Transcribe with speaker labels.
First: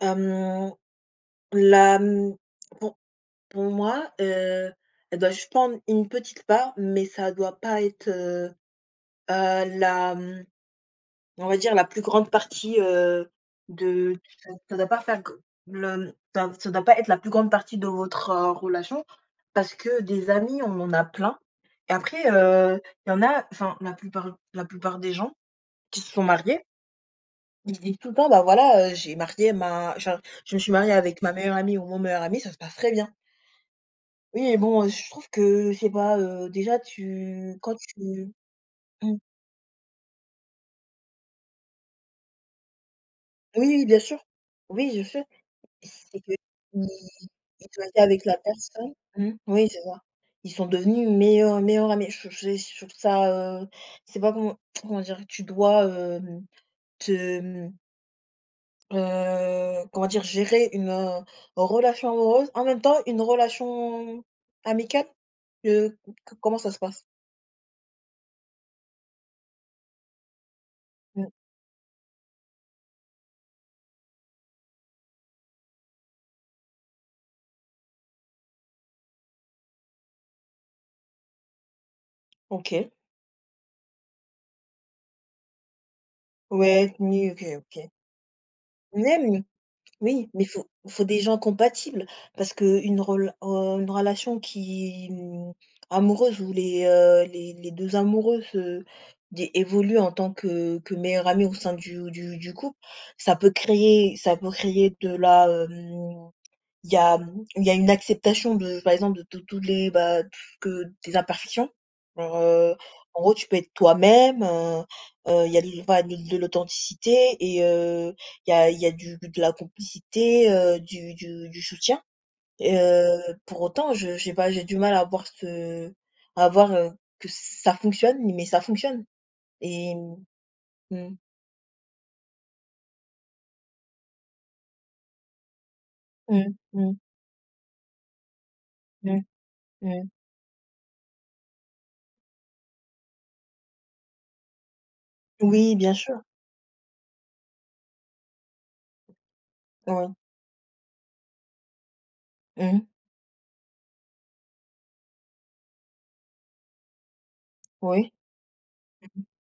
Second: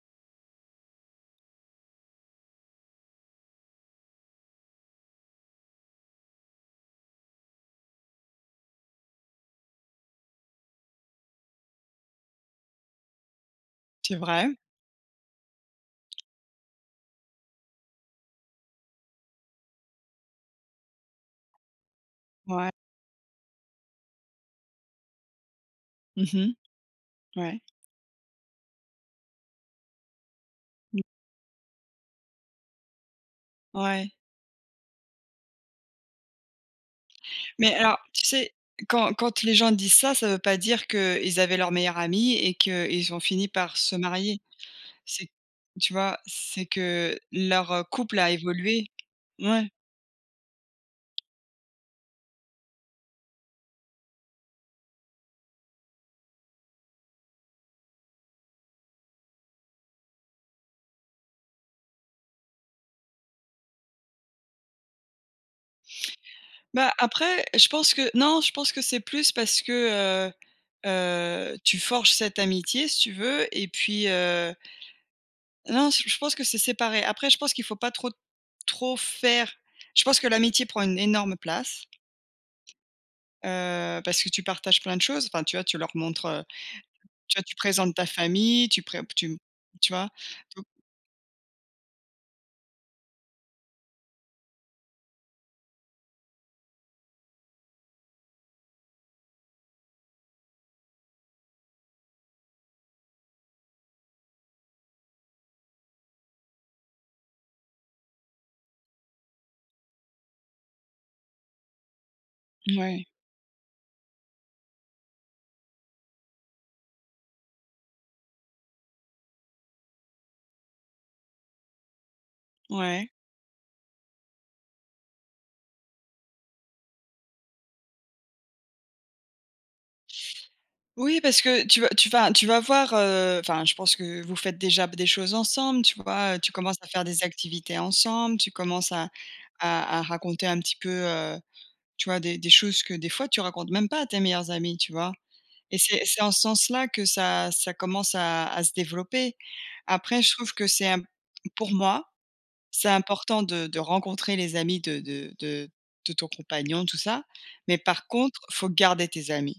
Speaker 1: Mmh. La mmh. Pour pour moi, heu, je dois juste prendre une petite part, mais ça doit pas être, heu, heu, la mmh, on va dire la plus grande partie, heu,
Speaker 2: C'est
Speaker 1: de
Speaker 2: vrai.
Speaker 1: ça ça doit pas faire g le ça ça doit pas être la plus grande partie de votre, heu, relation parce que des amis, on en a plein et après,
Speaker 2: Ouais.
Speaker 1: heu, il y en a enfin, la plupart la plupart des gens qui se sont
Speaker 2: Mmh mh.
Speaker 1: mariés
Speaker 2: Ouais.
Speaker 1: ils se disent tout le temps, bah, voilà, heu, j'ai marié ma genre je me suis mariée
Speaker 2: Mmh.
Speaker 1: avec ma meilleure amie ou mon meilleur ami, ça se passe très bien.
Speaker 2: Ouais.
Speaker 1: Oui et bon, heu, je trouve que je sais pas, heu, déjà tu quand
Speaker 2: Mais alors, tu
Speaker 1: tu
Speaker 2: sais, quand
Speaker 1: mmh.
Speaker 2: quand les gens disent ça, ça veut pas dire qu'ils avaient leur meilleur ami et qu'ils ont fini par
Speaker 1: Oui,
Speaker 2: se
Speaker 1: bien sûr,
Speaker 2: marier.
Speaker 1: oui je sais.
Speaker 2: C'est tu vois?
Speaker 1: C'est que
Speaker 2: C'est
Speaker 1: ils
Speaker 2: que
Speaker 1: ils
Speaker 2: leur, heu,
Speaker 1: ont été
Speaker 2: couple
Speaker 1: avec
Speaker 2: a
Speaker 1: la
Speaker 2: évolué.
Speaker 1: personne mmh, oui
Speaker 2: Ouais.
Speaker 1: c'est ça. Ils sont devenus meilleurs meilleurs amis, je j j c'est je trouve ça, heu, je sais pas comment comment dire, tu dois, hem, te mmh heu, comment dire? Gérer une, heu, relation amoureuse, en même temps une relation amicale? Heu, co comment ça se
Speaker 2: Bah,
Speaker 1: passe?
Speaker 2: après, je pense que non, je pense que c'est plus parce que, heu,
Speaker 1: Mmh.
Speaker 2: heu, tu forges cette amitié si tu veux et puis, heu Non, j je pense que c'est séparé. Après, je pense qu'il faut pas trop, trop faire je pense que l'amitié prend une énorme place.
Speaker 1: OK.
Speaker 2: Heu, parce que tu partages plein de choses, enfin tu vois? Tu leur montres, heu
Speaker 1: Ouais, ni
Speaker 2: tu
Speaker 1: OK
Speaker 2: vois, tu
Speaker 1: OK.
Speaker 2: présentes ta famille, tu pré p tu m
Speaker 1: Même!
Speaker 2: tu vois?
Speaker 1: Oui, mais il
Speaker 2: Don
Speaker 1: faut faut des gens compatibles parce qu'une rela heu, une relation qui mmh, amoureuse où les, heu, les les 2 amoureux se di évoluent en tant que que meilleurs amis au sein du du du couple, ça peut créer ça peut créer de la, hem il y a mmh, il y a une acceptation de par exemple de tous tous les, bah t que des imperfections. Alors, heu,
Speaker 2: Mouais.
Speaker 1: en gros tu peux être toi-même, heu, heu, il y a de l pas de l'authenticité et heu, il y a il y a du de la complicité, heu, du du du soutien.
Speaker 2: Ouais.
Speaker 1: Heu, pour autant, je je sais pas, j'ai du mal à voir ce à voir, heu, que ça fonctionne, mais ça fonctionne et mmh. Mmh.
Speaker 2: Oui parce que tu vas tu vas tu vas voir, heu, enfin je pense que, heu, vous faites déjà b des choses ensemble, tu vois? Heu, tu
Speaker 1: Mmh.
Speaker 2: commences à
Speaker 1: Mmh.
Speaker 2: faire des activités ensemble, tu commences à
Speaker 1: Mmh.
Speaker 2: à à
Speaker 1: Mmh.
Speaker 2: raconter un petit peu, heu, tu vois, des des choses que, des fois, tu racontes même pas à tes meilleurs amis, tu vois?
Speaker 1: Oui
Speaker 2: Et
Speaker 1: bien
Speaker 2: c'est
Speaker 1: sûr.
Speaker 2: c'est en ce sens-là que ça ça commence à à se développer.
Speaker 1: Mmh.
Speaker 2: Après, je trouve que c'est imp pour moi,
Speaker 1: Mmh mh.
Speaker 2: c'est important de de rencontrer les amis de de de de ton compagnon, tout ça. Mais par
Speaker 1: Oui.
Speaker 2: contre, faut garder
Speaker 1: Mmh mh.
Speaker 2: tes amis.